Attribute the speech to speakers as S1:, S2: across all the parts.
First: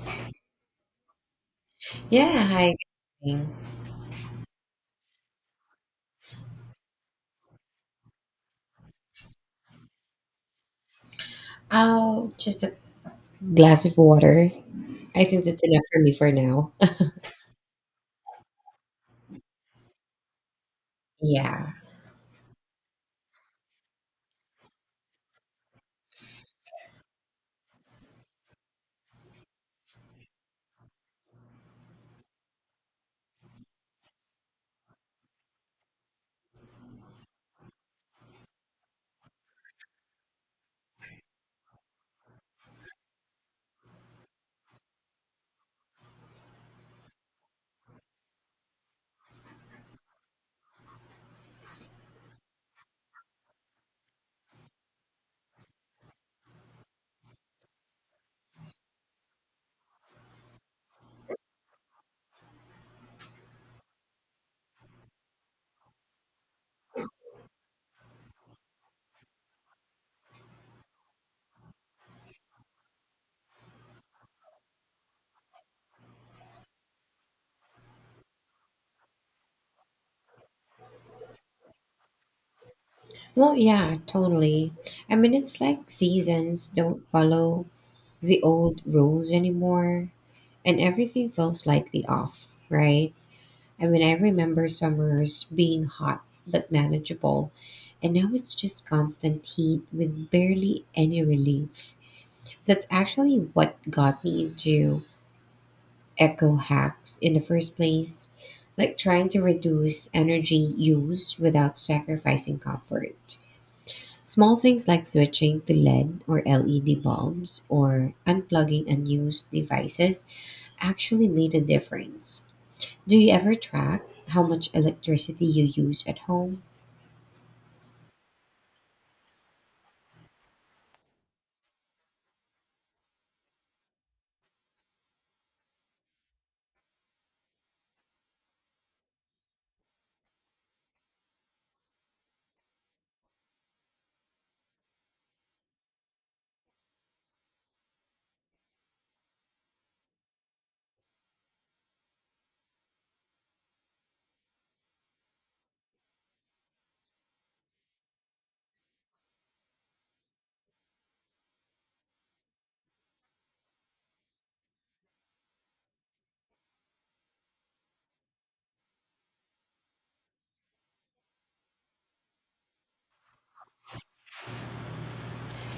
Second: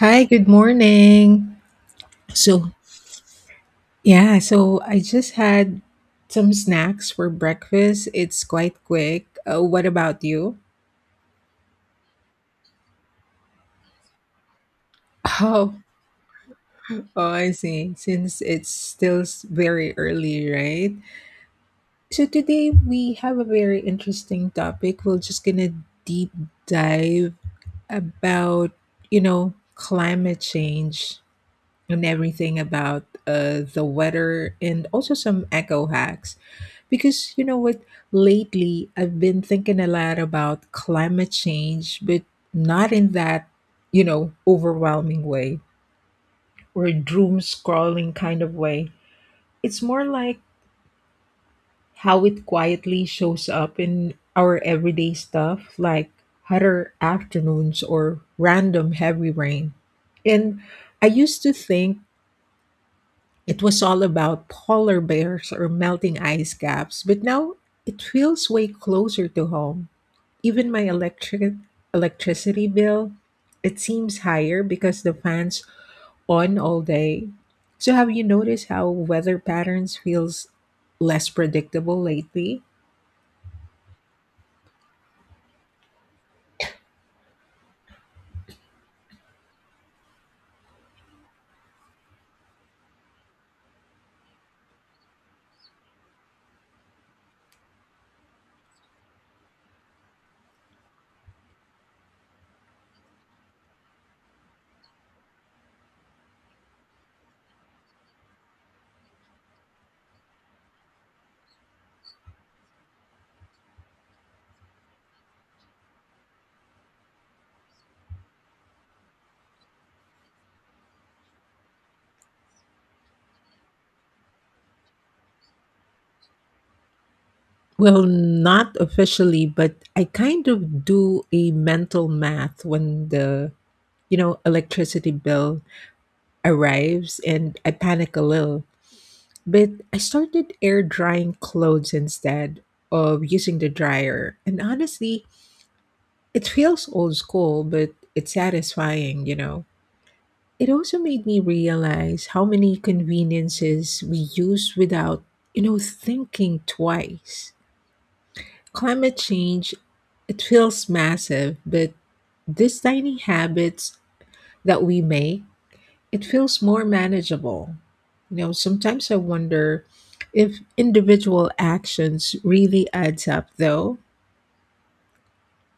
S1: Hi, good morning.
S2: Yeah,
S1: So,
S2: hi. Good morning.
S1: yeah, so I just had some snacks for breakfast. It's quite quick. What about you?
S2: Oh, just a glass of water. I think that's
S1: Oh,
S2: enough for me for now.
S1: oh, I see. Since it's still very early, right?
S2: Yeah.
S1: So today we have a very interesting topic. We're just gonna deep dive about, climate change. And everything about the weather and also some eco hacks. Because you know what, lately I've been thinking a lot about climate change, but not in that, overwhelming way or doom scrolling kind of way. It's more like how it quietly shows up in our everyday stuff, like hotter afternoons or random heavy rain. And I used to think it was all about polar bears or melting ice caps, but now it feels way closer to home. Even my electricity bill, it seems higher because the fans on all day. So have you noticed how weather patterns feels less predictable lately?
S2: Well, yeah, totally. I mean, it's like seasons don't follow the old rules anymore, and everything feels slightly off, right? I mean, I remember summers being hot but manageable, and now it's just constant heat with barely any relief. That's actually what got me into eco hacks in the first place, like trying to reduce energy use without sacrificing comfort. Small things like switching to LED or LED bulbs or unplugging unused devices actually made a difference. Do you ever track how much electricity you use at home?
S1: Well, not officially, but I kind of do a mental math when the electricity bill arrives and I panic a little. But I started air drying clothes instead of using the dryer. And honestly, it feels old school, but it's satisfying, It also made me realize how many conveniences we use without, thinking twice. Climate change, it feels massive, but these tiny habits that we make, it feels more manageable. You know, sometimes I wonder if individual actions really adds up though.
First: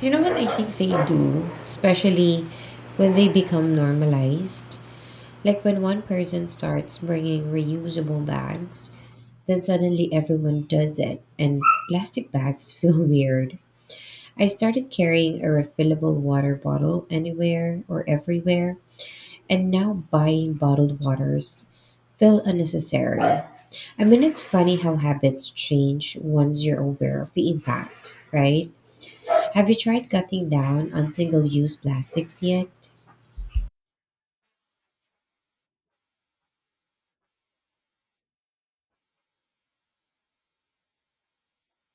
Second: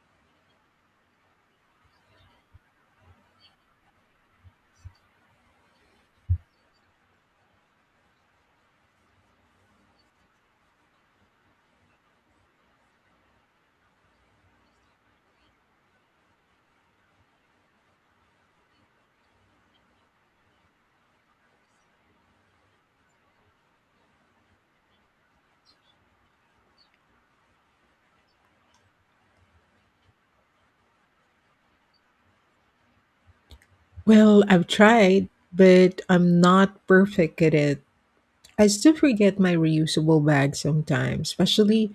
S2: You know what? I think they do, especially when they become normalized. Like when one person starts bringing reusable bags, then suddenly everyone does it, and plastic bags feel weird. I started carrying a refillable water bottle anywhere or everywhere, and now buying bottled waters feel unnecessary. I mean, it's funny how habits change once you're aware of the impact, right? Have you tried cutting down on single use plastics yet?
S1: Well, I've tried, but I'm not perfect at it. I still forget my reusable bag sometimes, especially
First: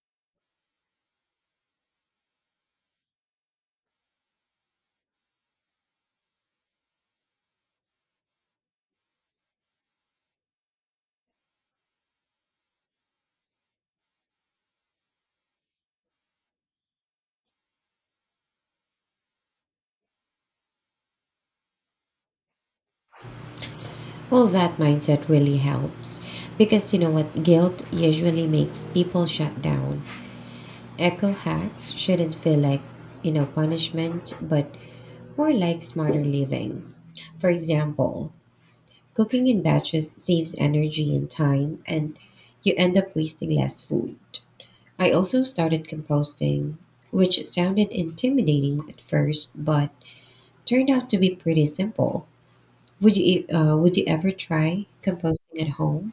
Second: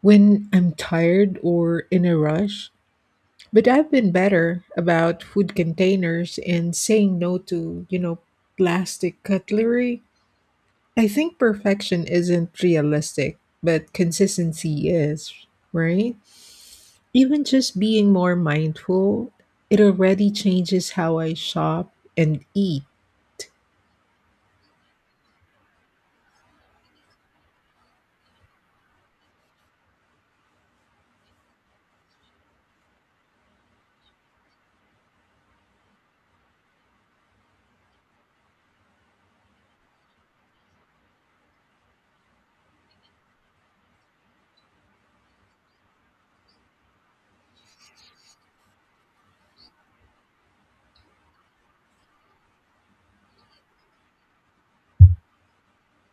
S1: when I'm tired or in a rush. But I've been better about food containers and saying no to, plastic cutlery. I think perfection isn't realistic, but consistency is, right? Even just being more mindful, it already changes how I shop and eat.
S2: Well, that mindset really helps because you know what? Guilt usually makes people shut down. Eco hacks shouldn't feel like, you know, punishment, but more like smarter living. For example, cooking in batches saves energy and time, and you end up wasting less food. I also started composting, which sounded intimidating at first, but turned out to be pretty simple. Would you, would you ever try composting at home?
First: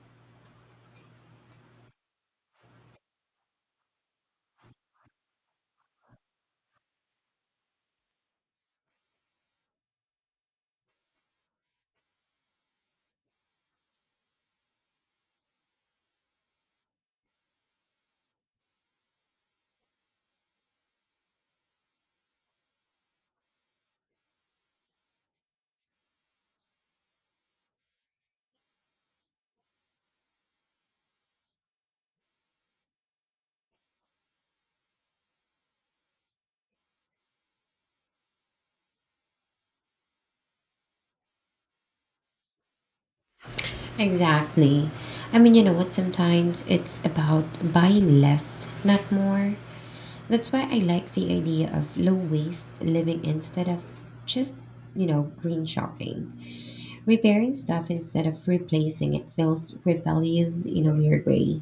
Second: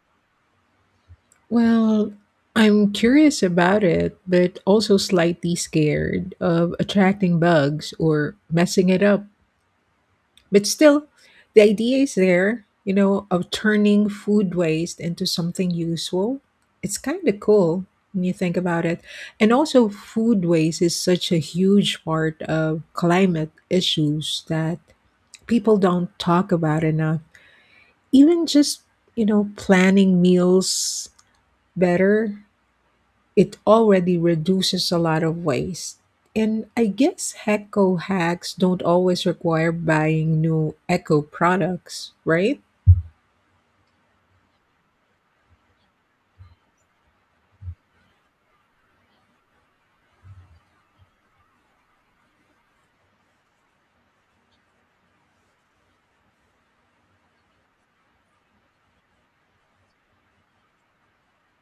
S1: Well, I'm curious about it, but also slightly scared of attracting bugs or messing it up. But still, the idea is there, you know, of turning food waste into something useful. It's kind of cool when you think about it. And also, food waste is such a huge part of climate issues that people don't talk about enough. Even just, planning meals better, it already reduces a lot of waste. And I guess eco hacks don't always require buying new eco products, right?
S2: Exactly. I mean, you know what? Sometimes it's about buy less, not more. That's why I like the idea of low waste living instead of just, you know, green shopping. Repairing stuff instead of replacing it feels rebellious in a weird way.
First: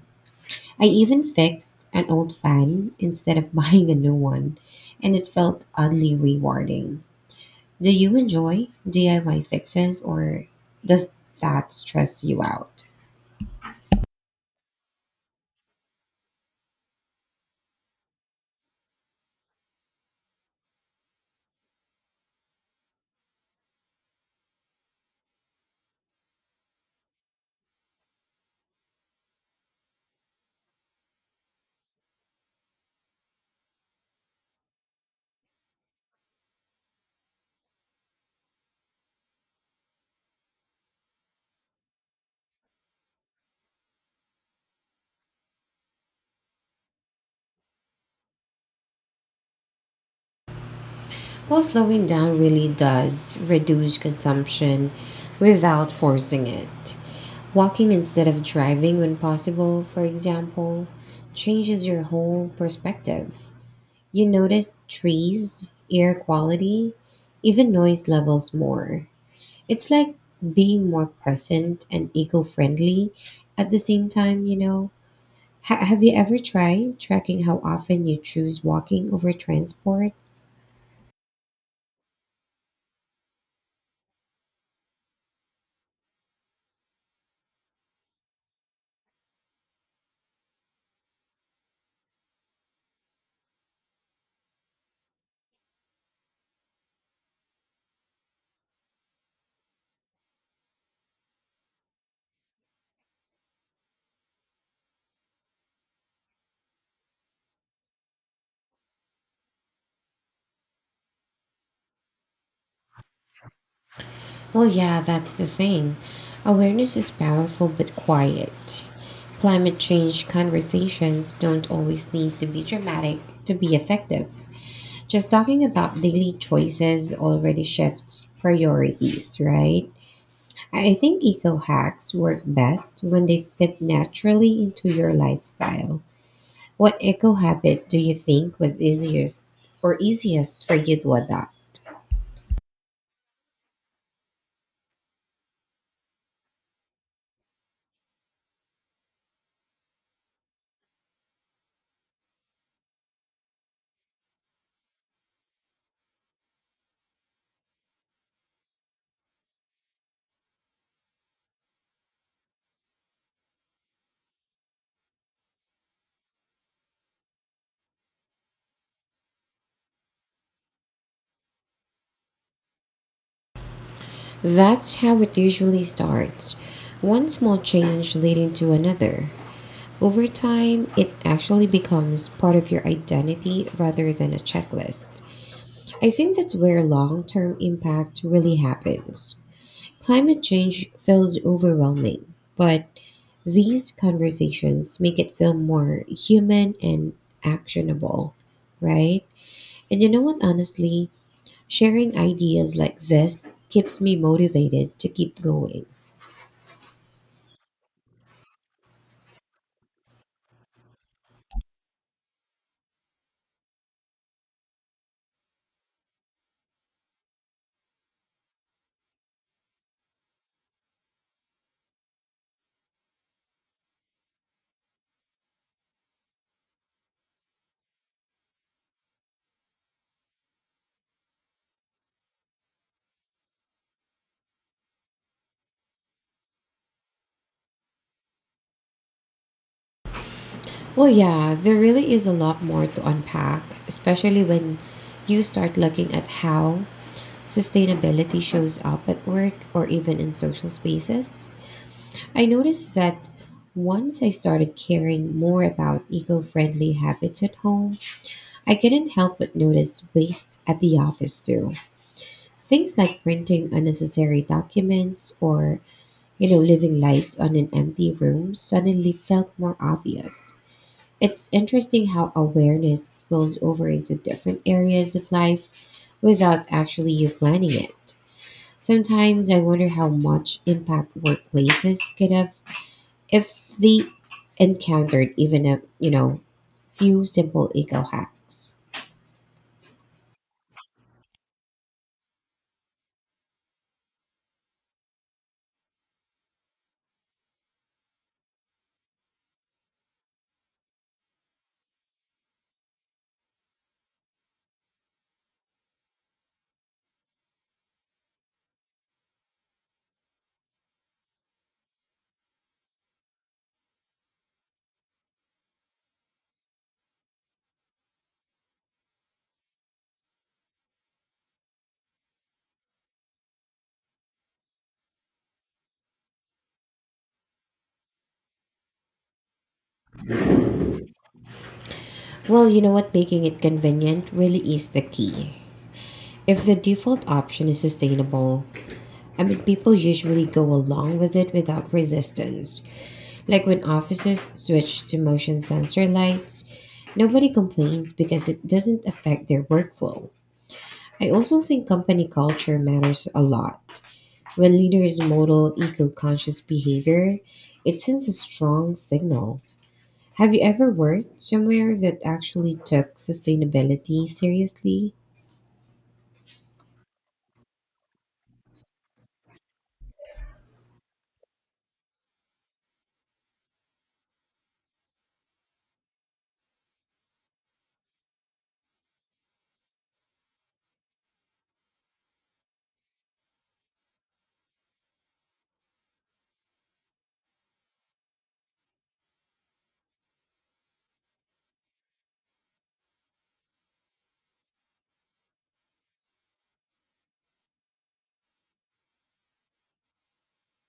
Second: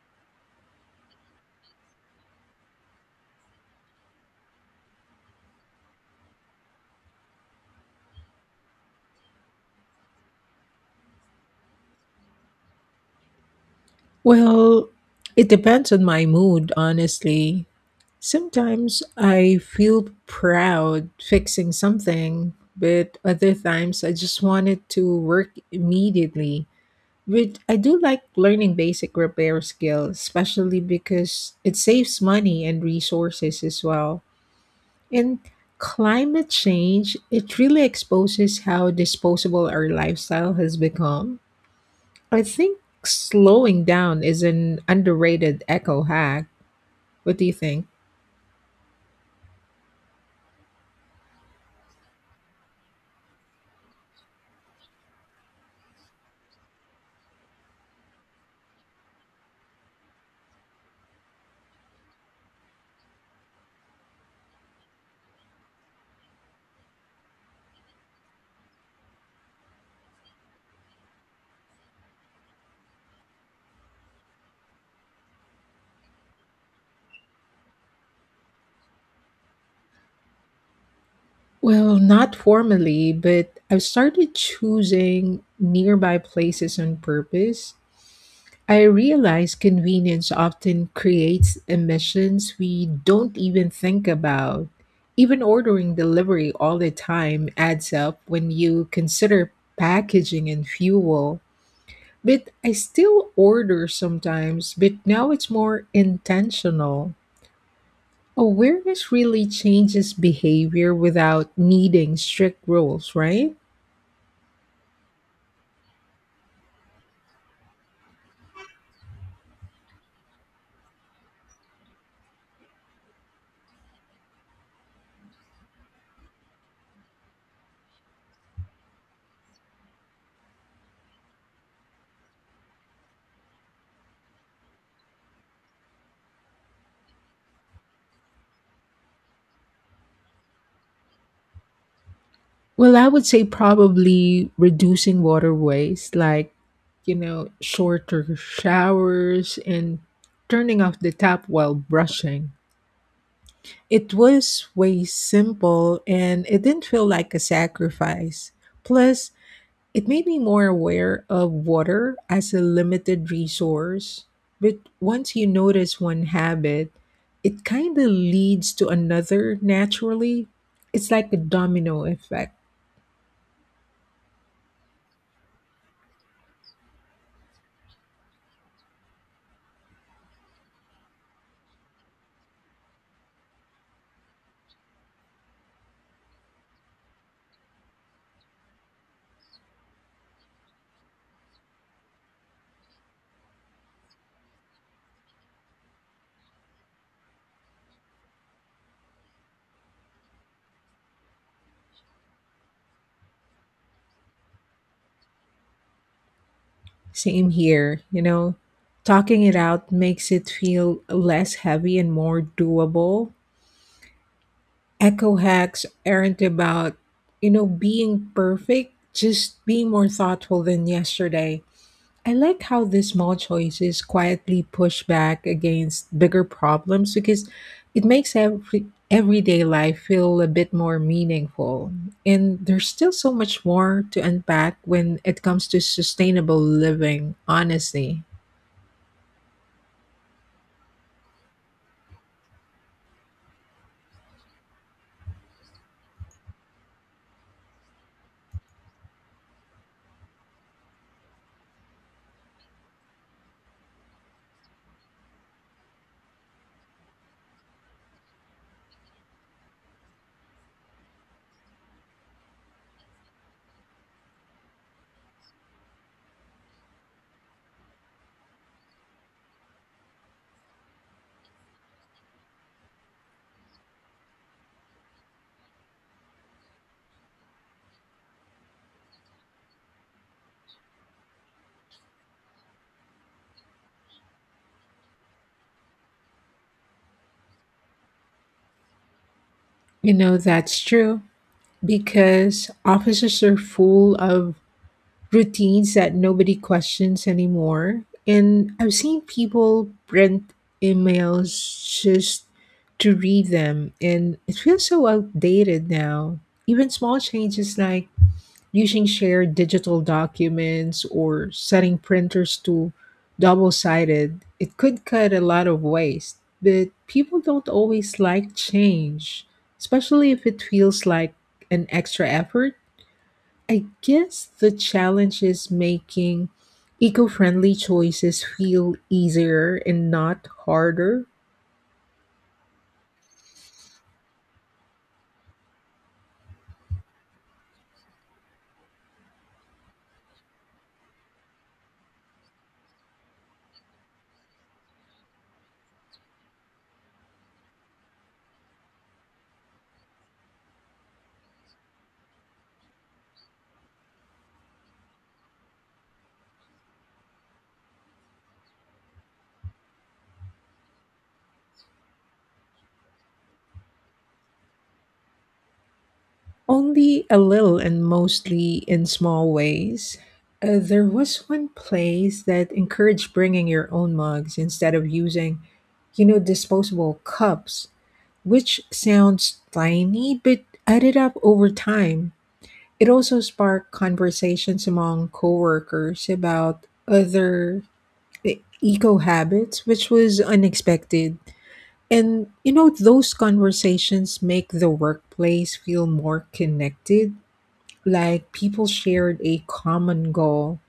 S2: I even fixed an old fan instead of buying a new one, and it felt oddly rewarding. Do you enjoy DIY fixes or does that stress you out?
S1: Well, it depends on my mood, honestly. Sometimes I feel proud fixing something, but other times I just want it to work immediately. But I do like learning basic repair skills, especially because it saves money and resources as well. And climate change, it really exposes how disposable our lifestyle has become. I think slowing down is an underrated eco hack. What do you think?
S2: Well, slowing down really does reduce consumption without forcing it. Walking instead of driving when possible, for example, changes your whole perspective. You notice trees, air quality, even noise levels more. It's like being more present and eco friendly at the same time, you know. Have you ever tried tracking how often you choose walking over transport?
S1: Well, not formally, but I've started choosing nearby places on purpose. I realize convenience often creates emissions we don't even think about. Even ordering delivery all the time adds up when you consider packaging and fuel. But I still order sometimes, but now it's more intentional. Awareness really changes behavior without needing strict rules, right?
S2: Well, yeah, that's the thing. Awareness is powerful but quiet. Climate change conversations don't always need to be dramatic to be effective. Just talking about daily choices already shifts priorities, right? I think eco hacks work best when they fit naturally into your lifestyle. What eco habit do you think was easiest or easiest for you to adopt?
S1: Well, I would say probably reducing water waste, like, shorter showers and turning off the tap while brushing. It was way simple and it didn't feel like a sacrifice. Plus, it made me more aware of water as a limited resource. But once you notice one habit, it kind of leads to another naturally. It's like a domino effect.
S2: That's how it usually starts, one small change leading to another. Over time, it actually becomes part of your identity rather than a checklist. I think that's where long term impact really happens. Climate change feels overwhelming, but these conversations make it feel more human and actionable, right? And you know what, honestly, sharing ideas like this keeps me motivated to keep going.
S1: Same here, Talking it out makes it feel less heavy and more doable. Echo hacks aren't about, being perfect, just be more thoughtful than yesterday. I like how these small choices quietly push back against bigger problems because it makes everyday life feel a bit more meaningful. And there's still so much more to unpack when it comes to sustainable living, honestly.
S2: Well, yeah, there really is a lot more to unpack, especially when you start looking at how sustainability shows up at work or even in social spaces. I noticed that once I started caring more about eco friendly habits at home, I couldn't help but notice waste at the office too. Things like printing unnecessary documents or, you know, leaving lights on in empty rooms suddenly felt more obvious. It's interesting how awareness spills over into different areas of life without actually you planning it. Sometimes I wonder how much impact workplaces could have if they encountered even a, you know, few simple eco hacks.
S1: You know, that's true because offices are full of routines that nobody questions anymore. And I've seen people print emails just to read them, and it feels so outdated now. Even small changes like using shared digital documents or setting printers to double sided, it could cut a lot of waste. But people don't always like change, especially if it feels like an extra effort. I guess the challenge is making eco friendly choices feel easier and not harder.
S2: Well, you know what? Making it convenient really is the key. If the default option is sustainable, I mean, people usually go along with it without resistance. Like when offices switch to motion sensor lights, nobody complains because it doesn't affect their workflow. I also think company culture matters a lot. When leaders model eco conscious behavior, it sends a strong signal. Have you ever worked somewhere that actually took sustainability seriously?
S1: Only a little and mostly in small ways. There was one place that encouraged bringing your own mugs instead of using, disposable cups, which sounds tiny but added up over time. It also sparked conversations among coworkers about other eco habits, which was unexpected. And you know, those conversations make the workplace feel more connected, like people shared a common goal.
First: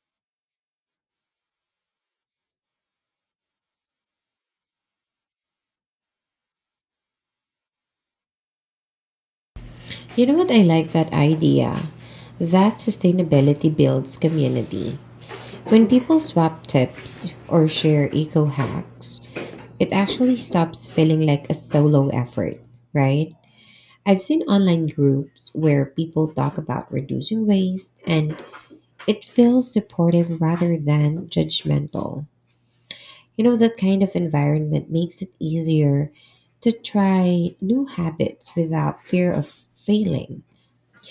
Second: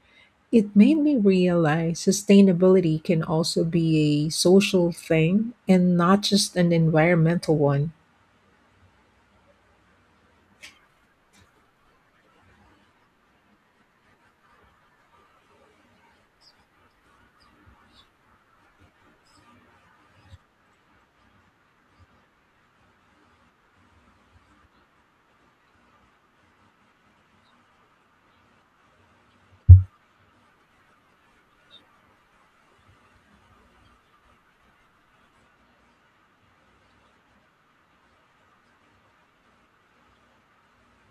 S1: It made me realize sustainability can also be a social thing and not just an environmental one.
S2: You know what? I like that idea that sustainability builds community. When people swap tips or share eco hacks, it actually stops feeling like a solo effort, right? I've seen online groups where people talk about reducing waste, and it feels supportive rather than judgmental. You know, that kind of environment makes it easier to try new habits without fear of failing.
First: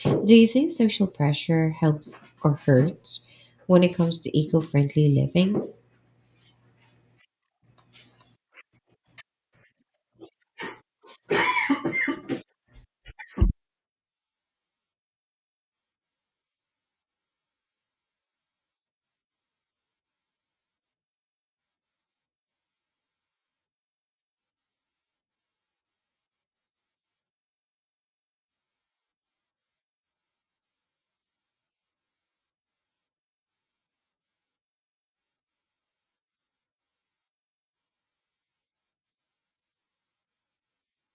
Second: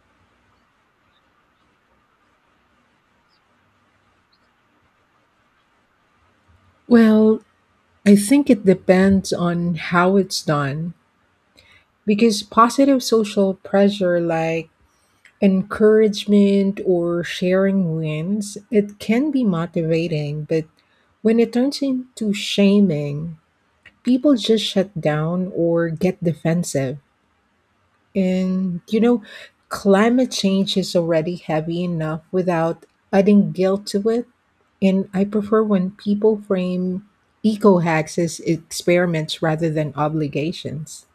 S2: Do you think social pressure helps or hurts when it comes to eco friendly living?
S1: Well, I think it depends on how it's done because positive social pressure like encouragement or sharing wins, it can be motivating, but when it turns into shaming, people just shut down or get defensive. And, you know, climate change is already heavy enough without adding guilt to it. And I prefer when people frame eco hacks as experiments rather than obligations.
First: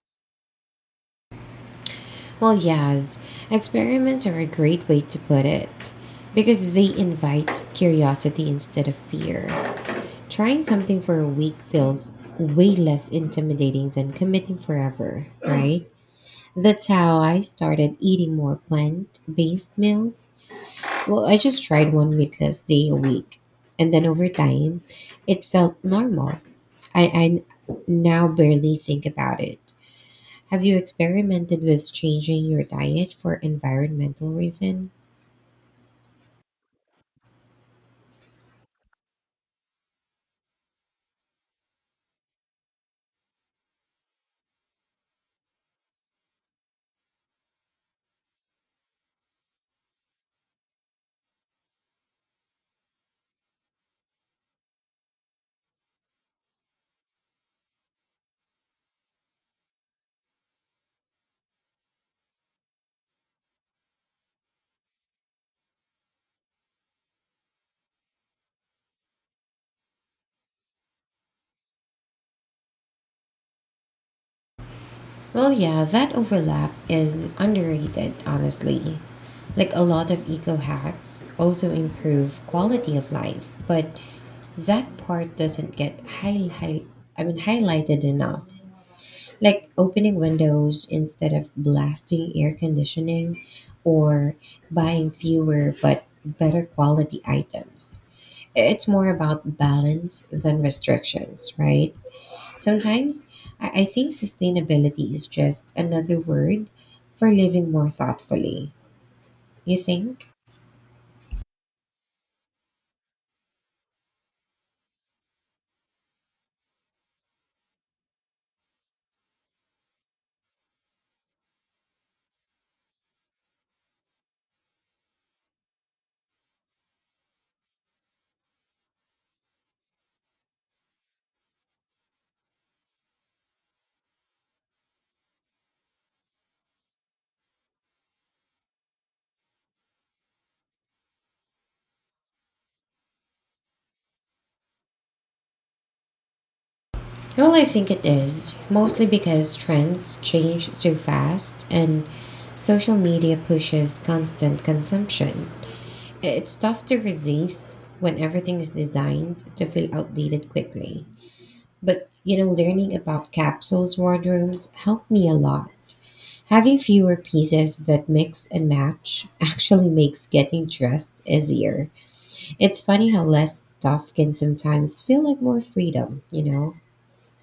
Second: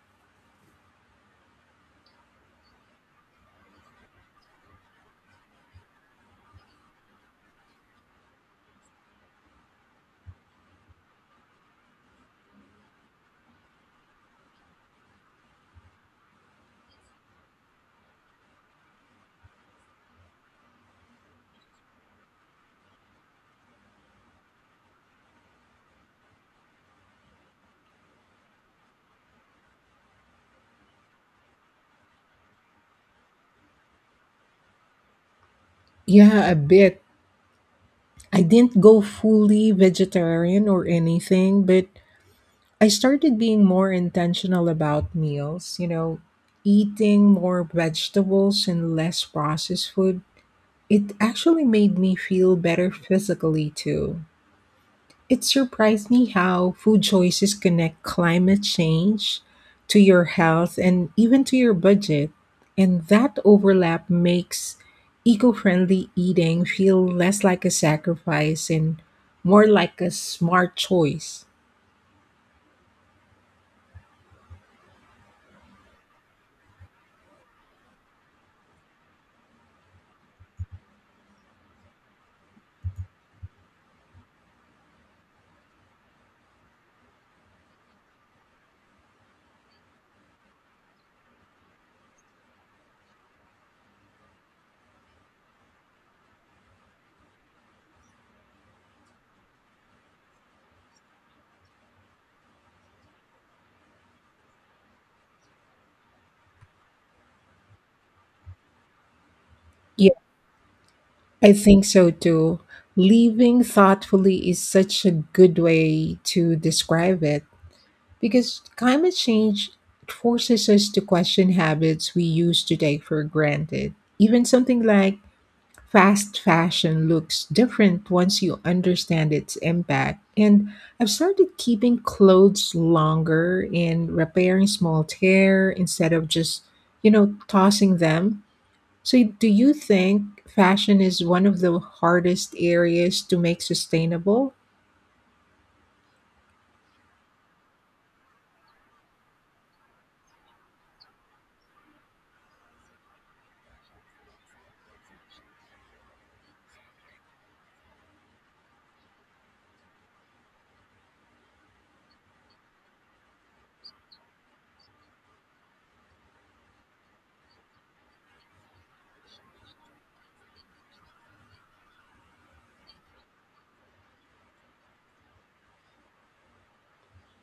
S2: Well, yes, experiments are a great way to put it because they invite curiosity instead of fear. Trying something for a week feels way less intimidating than committing forever, right? That's how I started eating more plant based meals. Well, I just tried one meatless day a week, and then over time, it felt normal. I, I n- now barely think about it. Have you experimented with changing your diet for environmental reason?
S1: Yeah, a bit. I didn't go fully vegetarian or anything, but I started being more intentional about meals, you know, eating more vegetables and less processed food. It actually made me feel better physically too. It surprised me how food choices connect climate change to your health and even to your budget. And that overlap makes eco friendly eating feel less like a sacrifice and more like a smart choice.
S2: Well, yeah, that overlap is underrated, honestly. Like a lot of eco hacks also improve quality of life, but that part doesn't get highlighted enough. Like opening windows instead of blasting air conditioning or buying fewer but better quality items. It's more about balance than restrictions, right? Sometimes I think sustainability is just another word for living more thoughtfully. You think?
S1: I think so too. Living thoughtfully is such a good way to describe it because climate change forces us to question habits we used to take for granted. Even something like fast fashion looks different once you understand its impact. And I've started keeping clothes longer and repairing small tear instead of just, tossing them. So, do you think fashion is one of the hardest areas to make sustainable?
S2: Well, I think it is, mostly because trends change so fast and social media pushes constant consumption. It's tough to resist when everything is designed to feel outdated quickly. But, you know, learning about capsules wardrobes helped me a lot. Having fewer pieces that mix and match actually makes getting dressed easier. It's funny how less stuff can sometimes feel like more freedom, you know?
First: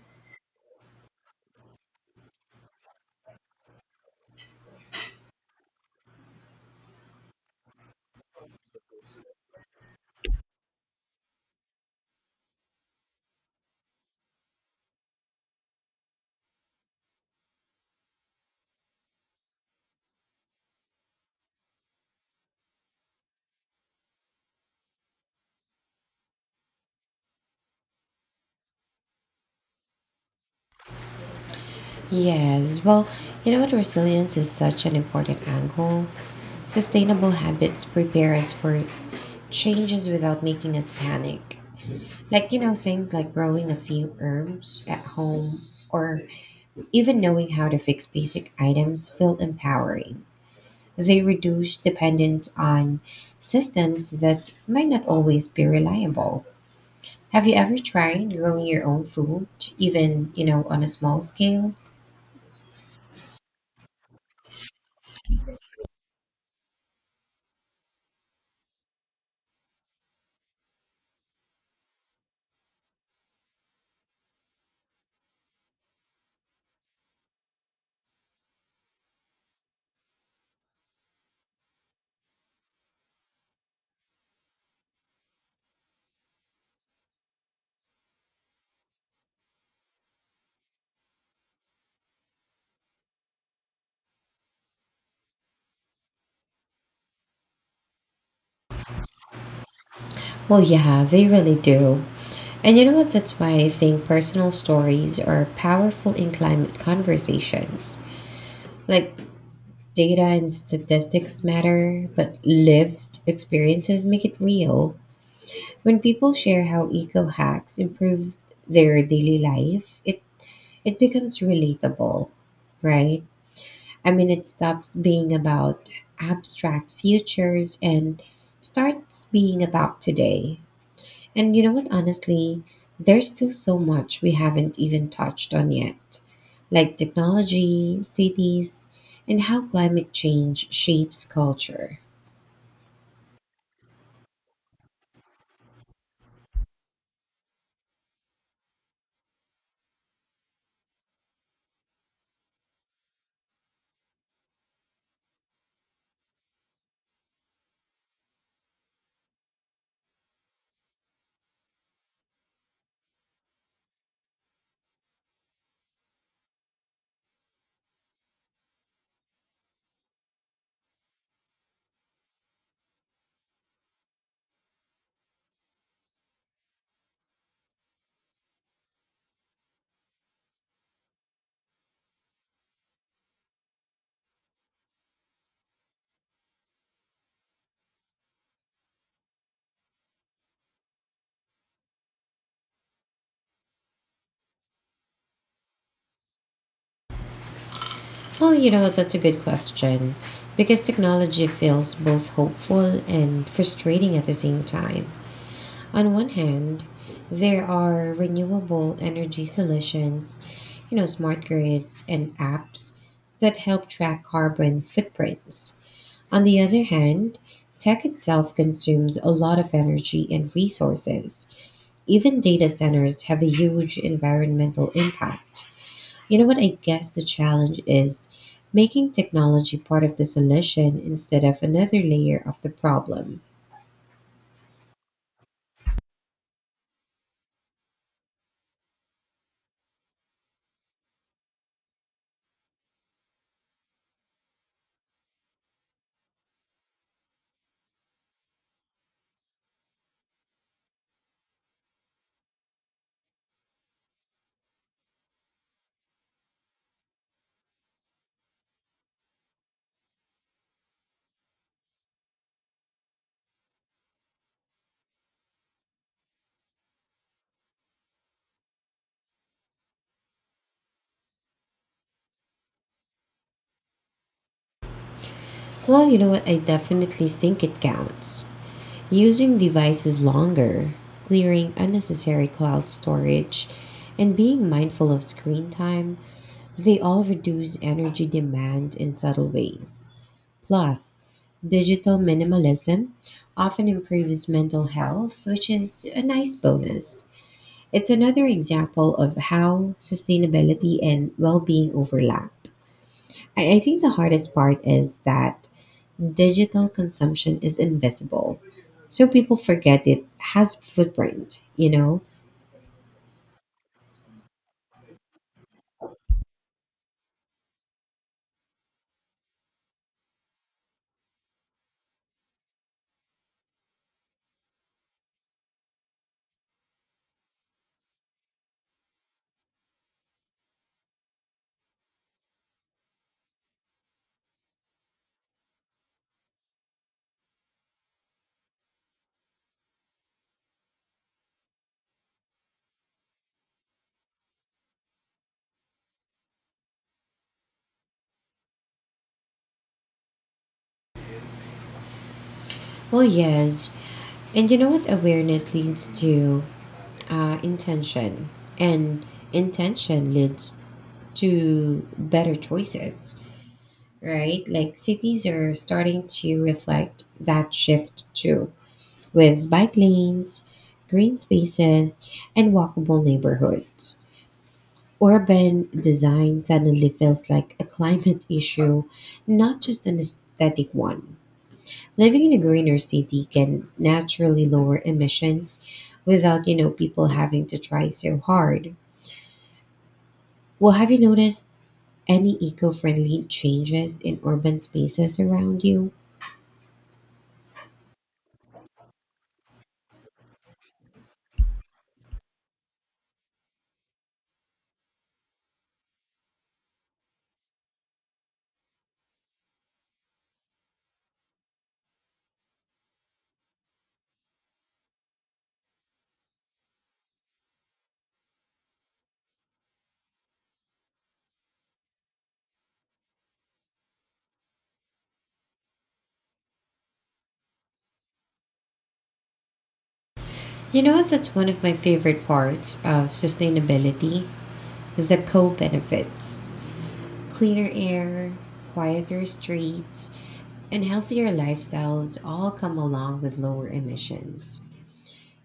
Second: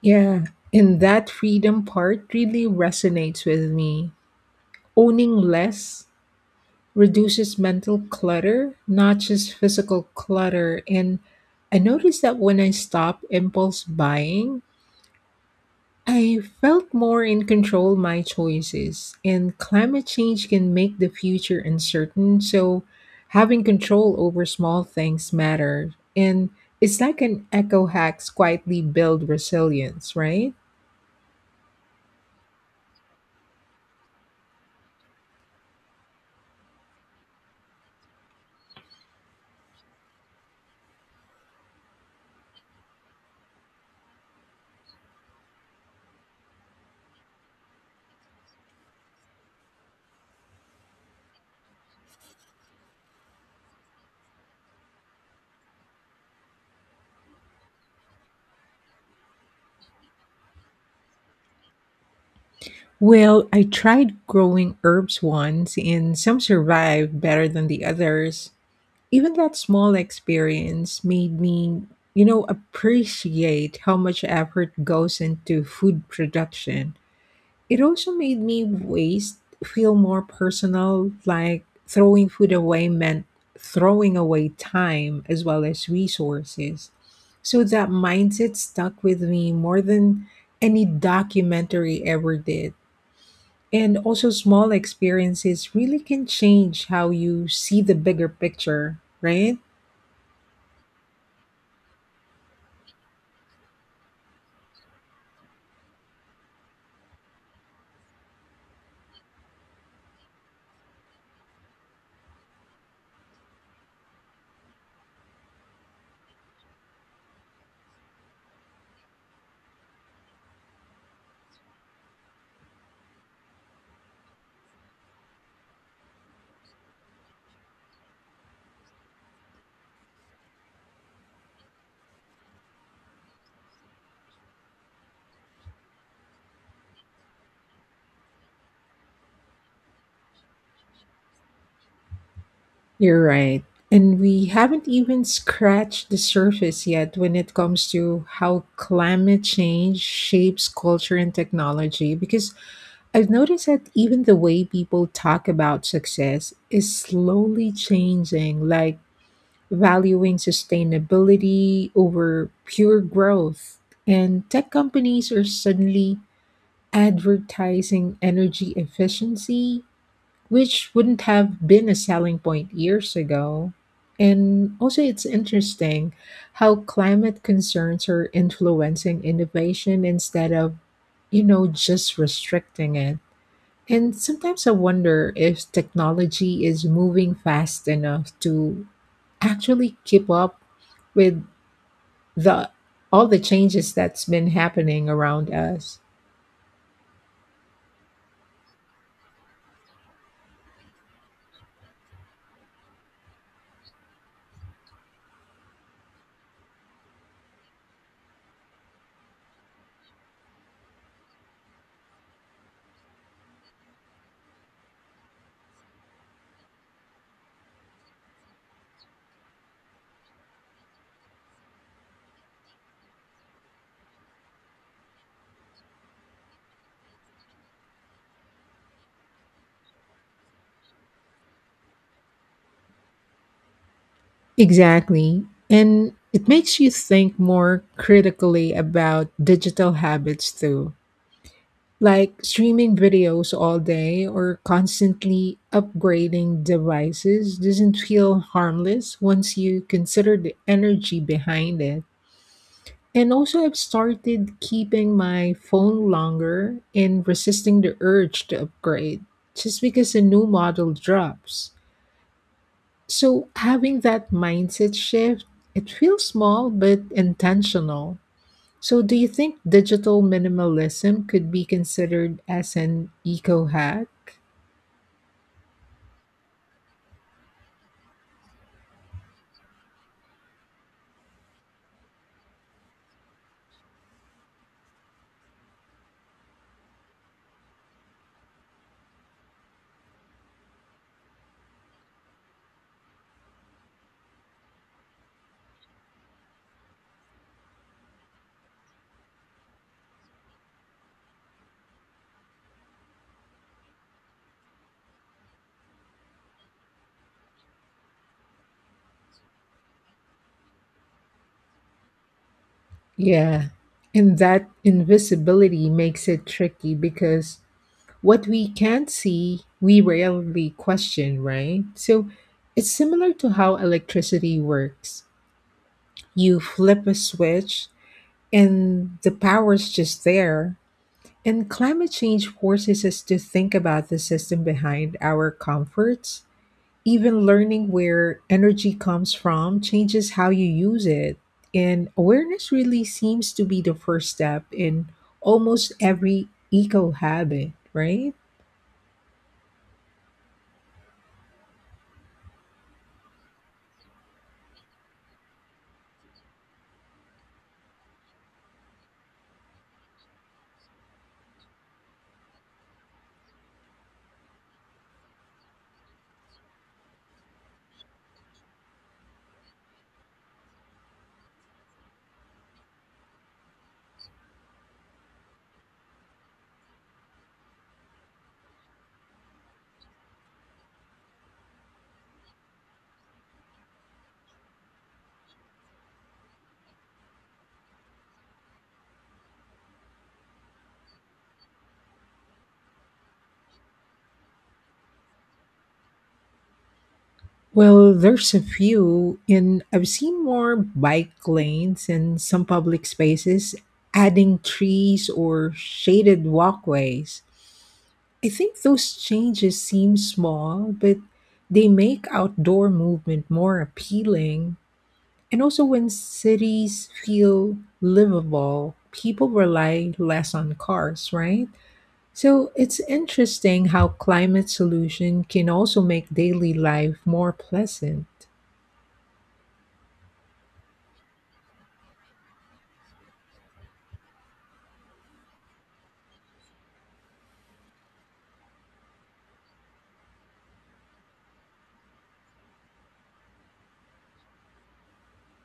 S1: Yeah, and that freedom part really resonates with me. Owning less reduces mental clutter, not just physical clutter. And I noticed that when I stop impulse buying, I felt more in control my choices, and climate change can make the future uncertain, so having control over small things matter. And it's like an eco hacks quietly build resilience, right?
S2: Yes, well, you know what? Resilience is such an important angle. Sustainable habits prepare us for changes without making us panic. Like, you know, things like growing a few herbs at home or even knowing how to fix basic items feel empowering. They reduce dependence on systems that might not always be reliable. Have you ever tried growing your own food, even, you know, on a small scale?
S1: Well, I tried growing herbs once, and some survived better than the others. Even that small experience made me, appreciate how much effort goes into food production. It also made me waste feel more personal, like throwing food away meant throwing away time as well as resources. So that mindset stuck with me more than any documentary ever did. And also, small experiences really can change how you see the bigger picture, right?
S2: Well, yeah, they really do. And you know what? That's why I think personal stories are powerful in climate conversations. Like, data and statistics matter, but lived experiences make it real. When people share how eco hacks improve their daily life, it becomes relatable, right? I mean, it stops being about abstract futures and starts being about today. And you know what, honestly, there's still so much we haven't even touched on yet, like technology, cities, and how climate change shapes culture.
S1: You're right. And we haven't even scratched the surface yet when it comes to how climate change shapes culture and technology. Because I've noticed that even the way people talk about success is slowly changing, like valuing sustainability over pure growth. And tech companies are suddenly advertising energy efficiency, which wouldn't have been a selling point years ago. And also, it's interesting how climate concerns are influencing innovation instead of, just restricting it. And sometimes I wonder if technology is moving fast enough to actually keep up with the all the changes that's been happening around us.
S2: Well, you know, that's a good question because technology feels both hopeful and frustrating at the same time. On one hand, there are renewable energy solutions, you know, smart grids and apps that help track carbon footprints. On the other hand, tech itself consumes a lot of energy and resources. Even data centers have a huge environmental impact. You know what? I guess the challenge is making technology part of the solution instead of another layer of the problem.
S1: Exactly. And it makes you think more critically about digital habits too, like streaming videos all day or constantly upgrading devices doesn't feel harmless once you consider the energy behind it. And also, I've started keeping my phone longer and resisting the urge to upgrade just because a new model drops. So, having that mindset shift, it feels small but intentional. So, do you think digital minimalism could be considered as an eco hack?
S2: Well, you know what? I definitely think it counts. Using devices longer, clearing unnecessary cloud storage, and being mindful of screen time. They all reduce energy demand in subtle ways. Plus, digital minimalism often improves mental health, which is a nice bonus. It's another example of how sustainability and well being overlap. I think the hardest part is that digital consumption is invisible. So people forget it has footprint, you know?
S1: Yeah. And that invisibility makes it tricky because what we can't see, we rarely question, right? So, it's similar to how electricity works. You flip a switch and the power's just there. And climate change forces us to think about the system behind our comforts. Even learning where energy comes from changes how you use it. And awareness really seems to be the first step in almost every eco habit, right?
S2: Well, yes. And you know what awareness leads to? Intention. And intention leads to better choices, right? Like cities are starting to reflect that shift too, with bike lanes, green spaces, and walkable neighborhoods. Urban design suddenly feels like a climate issue, not just an aesthetic one. Living in a greener city can naturally lower emissions without, you know, people having to try so hard. Well, have you noticed any eco-friendly changes in urban spaces around you?
S1: Well, there's a few, and I've seen more bike lanes and some public spaces adding trees or shaded walkways. I think those changes seem small, but they make outdoor movement more appealing. And also, when cities feel livable, people rely less on cars, right? So it's interesting how climate solution can also make daily life more pleasant.
S2: You know, that's one of my favorite parts of sustainability, the co-benefits. Cleaner air, quieter streets, and healthier lifestyles all come along with lower emissions.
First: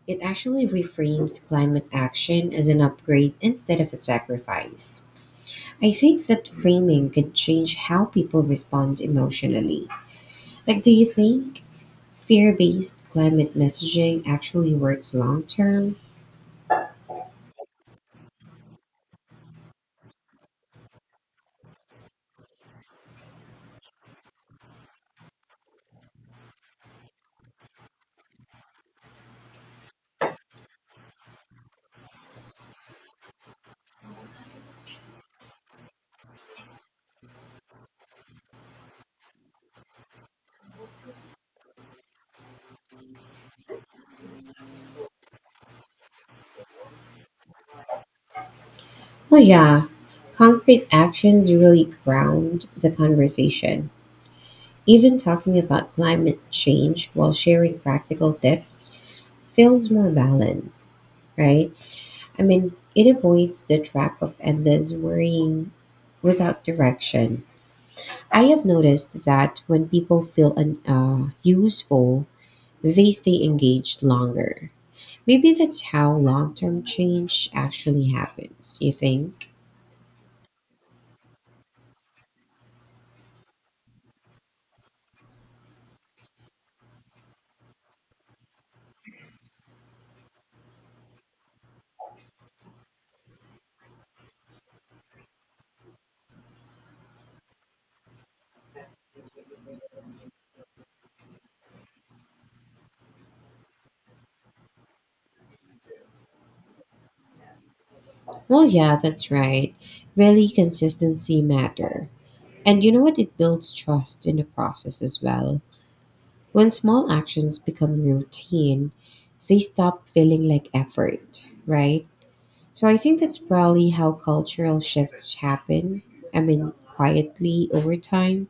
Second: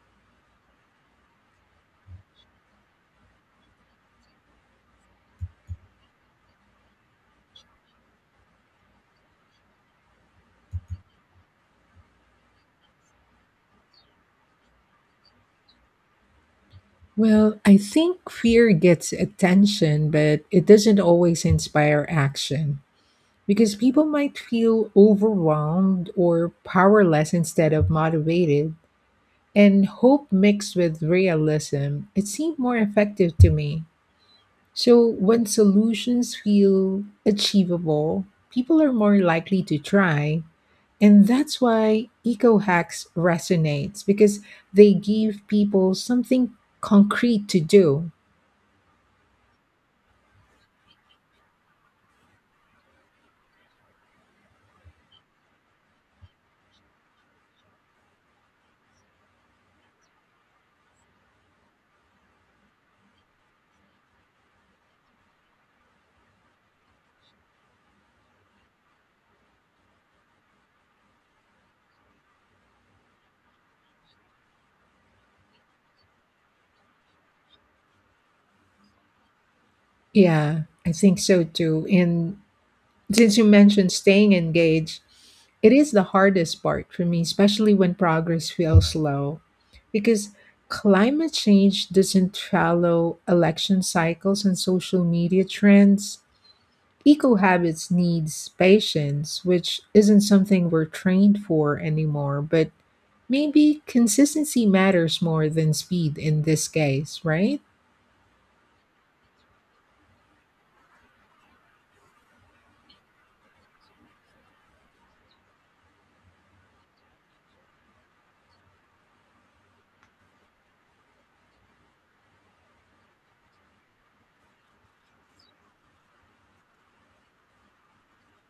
S2: It actually reframes climate action as an upgrade instead of a sacrifice. I think that framing could change how people respond emotionally. Like, do you think fear based climate messaging actually works long term?
S1: Well, I think fear gets attention, but it doesn't always inspire action, because people might feel overwhelmed or powerless instead of motivated. And hope mixed with realism, it seemed more effective to me. So when solutions feel achievable, people are more likely to try. And that's why eco hacks resonates because they give people something concrete to do.
S2: Well, yeah, concrete actions really ground the conversation. Even talking about climate change while sharing practical tips feels more balanced, right? I mean, it avoids the trap of endless worrying without direction. I have noticed that when people feel useful, they stay engaged longer. Maybe that's how long term change actually happens, you think?
S1: Yeah, I think so too. And since you mentioned staying engaged, it is the hardest part for me, especially when progress feels slow, because climate change doesn't follow election cycles and social media trends. Eco habits needs patience, which isn't something we're trained for anymore, but maybe consistency matters more than speed in this case, right?
S2: Well, yeah, that's right. Really, consistency matter. And you know what? It builds trust in the process as well. When small actions become routine, they stop feeling like effort, right? So I think that's probably how cultural shifts happen. I mean, quietly over time.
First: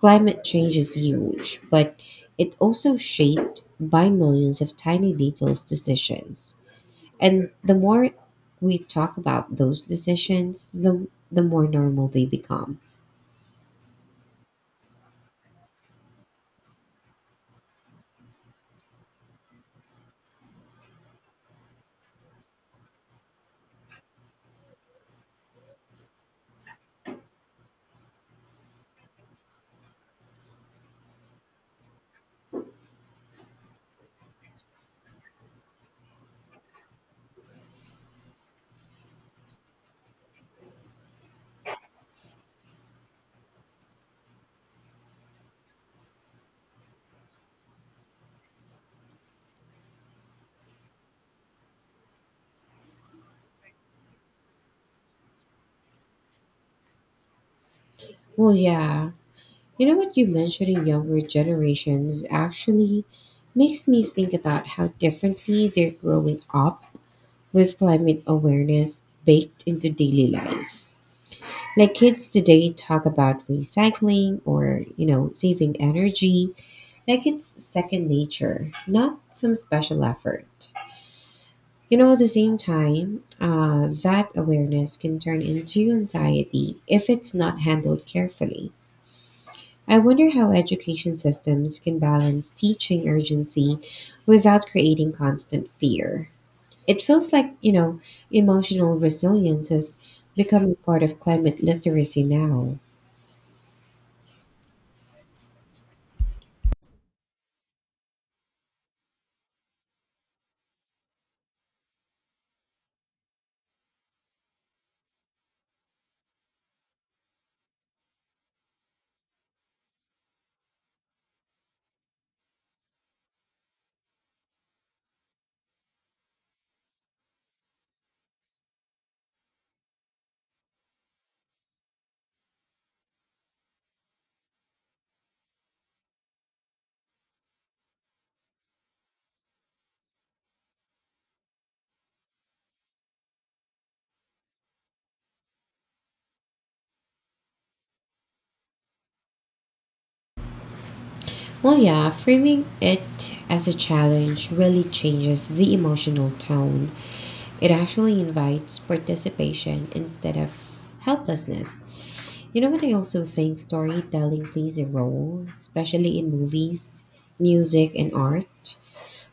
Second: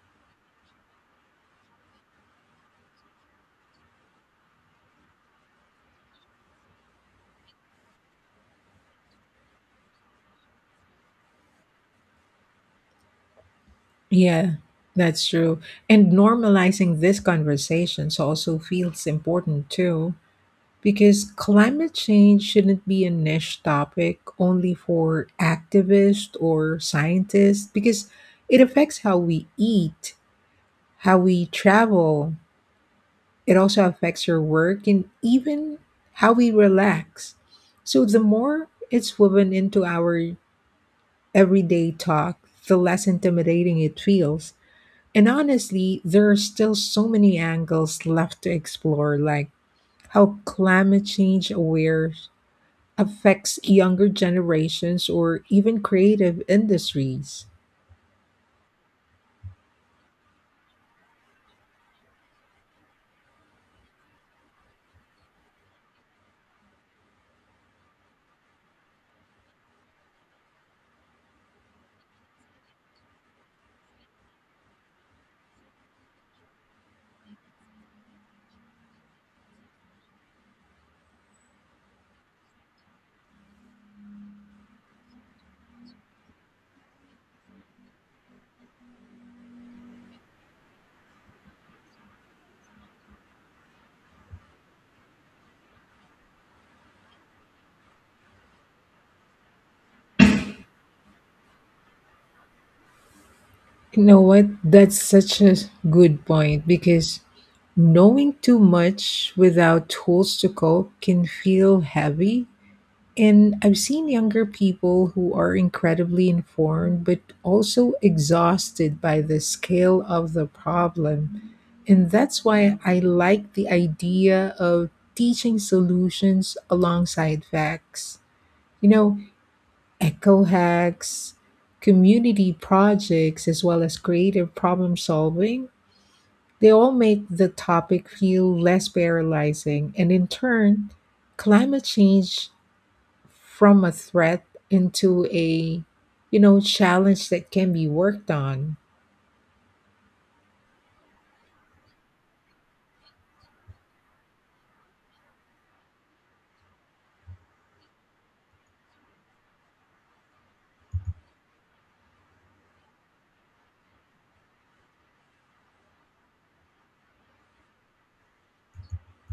S2: Climate change is huge, but it also shaped by millions of tiny details decisions. And the more we talk about those decisions, the more normal they become.
S1: Yeah, that's true. And normalizing these conversations also feels important too, because climate change shouldn't be a niche topic only for activists or scientists, because it affects how we eat, how we travel, it also affects your work, and even how we relax. So the more it's woven into our everyday talk, the less intimidating it feels. And honestly, there are still so many angles left to explore, like how climate change aware affects younger generations or even creative industries.
S2: Well, yeah. You know what, you mentioned in younger generations actually makes me think about how differently they're growing up with climate awareness baked into daily life. Like kids today talk about recycling or, you know, saving energy like it's second nature, not some special effort. You know, at the same time, that awareness can turn into anxiety if it's not handled carefully. I wonder how education systems can balance teaching urgency without creating constant fear. It feels like, you know, emotional resilience is becoming part of climate literacy now.
S1: You know what? That's such a good point because knowing too much without tools to cope can feel heavy. And I've seen younger people who are incredibly informed but also exhausted by the scale of the problem. And that's why I like the idea of teaching solutions alongside facts. You know, eco hacks, community projects, as well as creative problem solving, they all make the topic feel less paralyzing. And in turn, climate change from a threat into a challenge that can be worked on.
S2: Well, yeah, framing it as a challenge really changes the emotional tone. It actually invites participation instead of helplessness. You know what? I also think storytelling plays a role, especially in movies, music, and art.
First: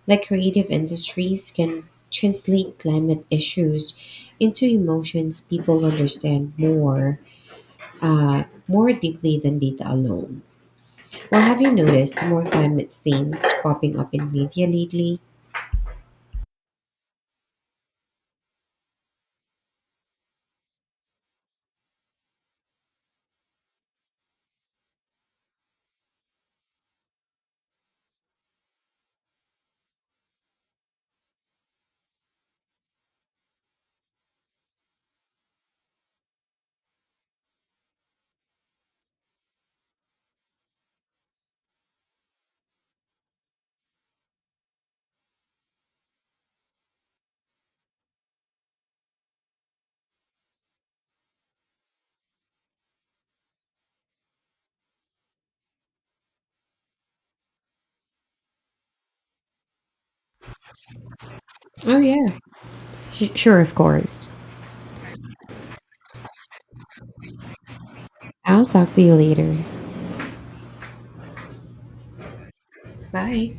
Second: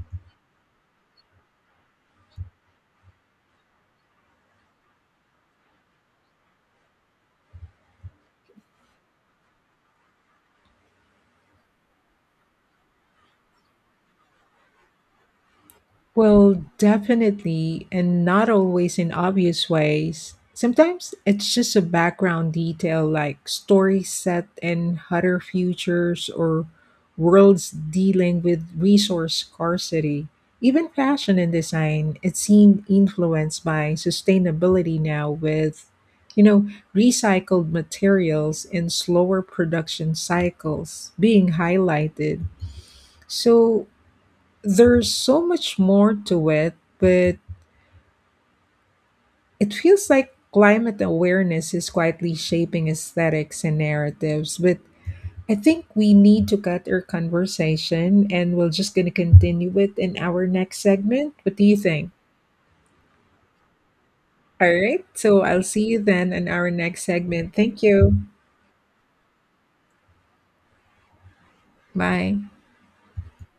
S2: Like creative industries can translate climate issues into emotions people understand more deeply than data alone. Well, have you noticed more climate themes popping up in media lately?
S1: Well, definitely, and not always in obvious ways. Sometimes it's just a background detail like story set in hotter futures or worlds dealing with resource scarcity. Even fashion and design, it seemed influenced by sustainability now with, you know, recycled materials and slower production cycles being highlighted. So, there's so much more to it, but it feels like climate awareness is quietly shaping aesthetics and narratives. But I think we need to cut our conversation and we're just going to continue it in our next segment. What do you
S2: Oh
S1: think?
S2: yeah, sure, of course.
S1: All right. So I'll see you then in our next segment. Thank you.
S2: I'll talk to you later.
S1: Bye.
S2: Bye.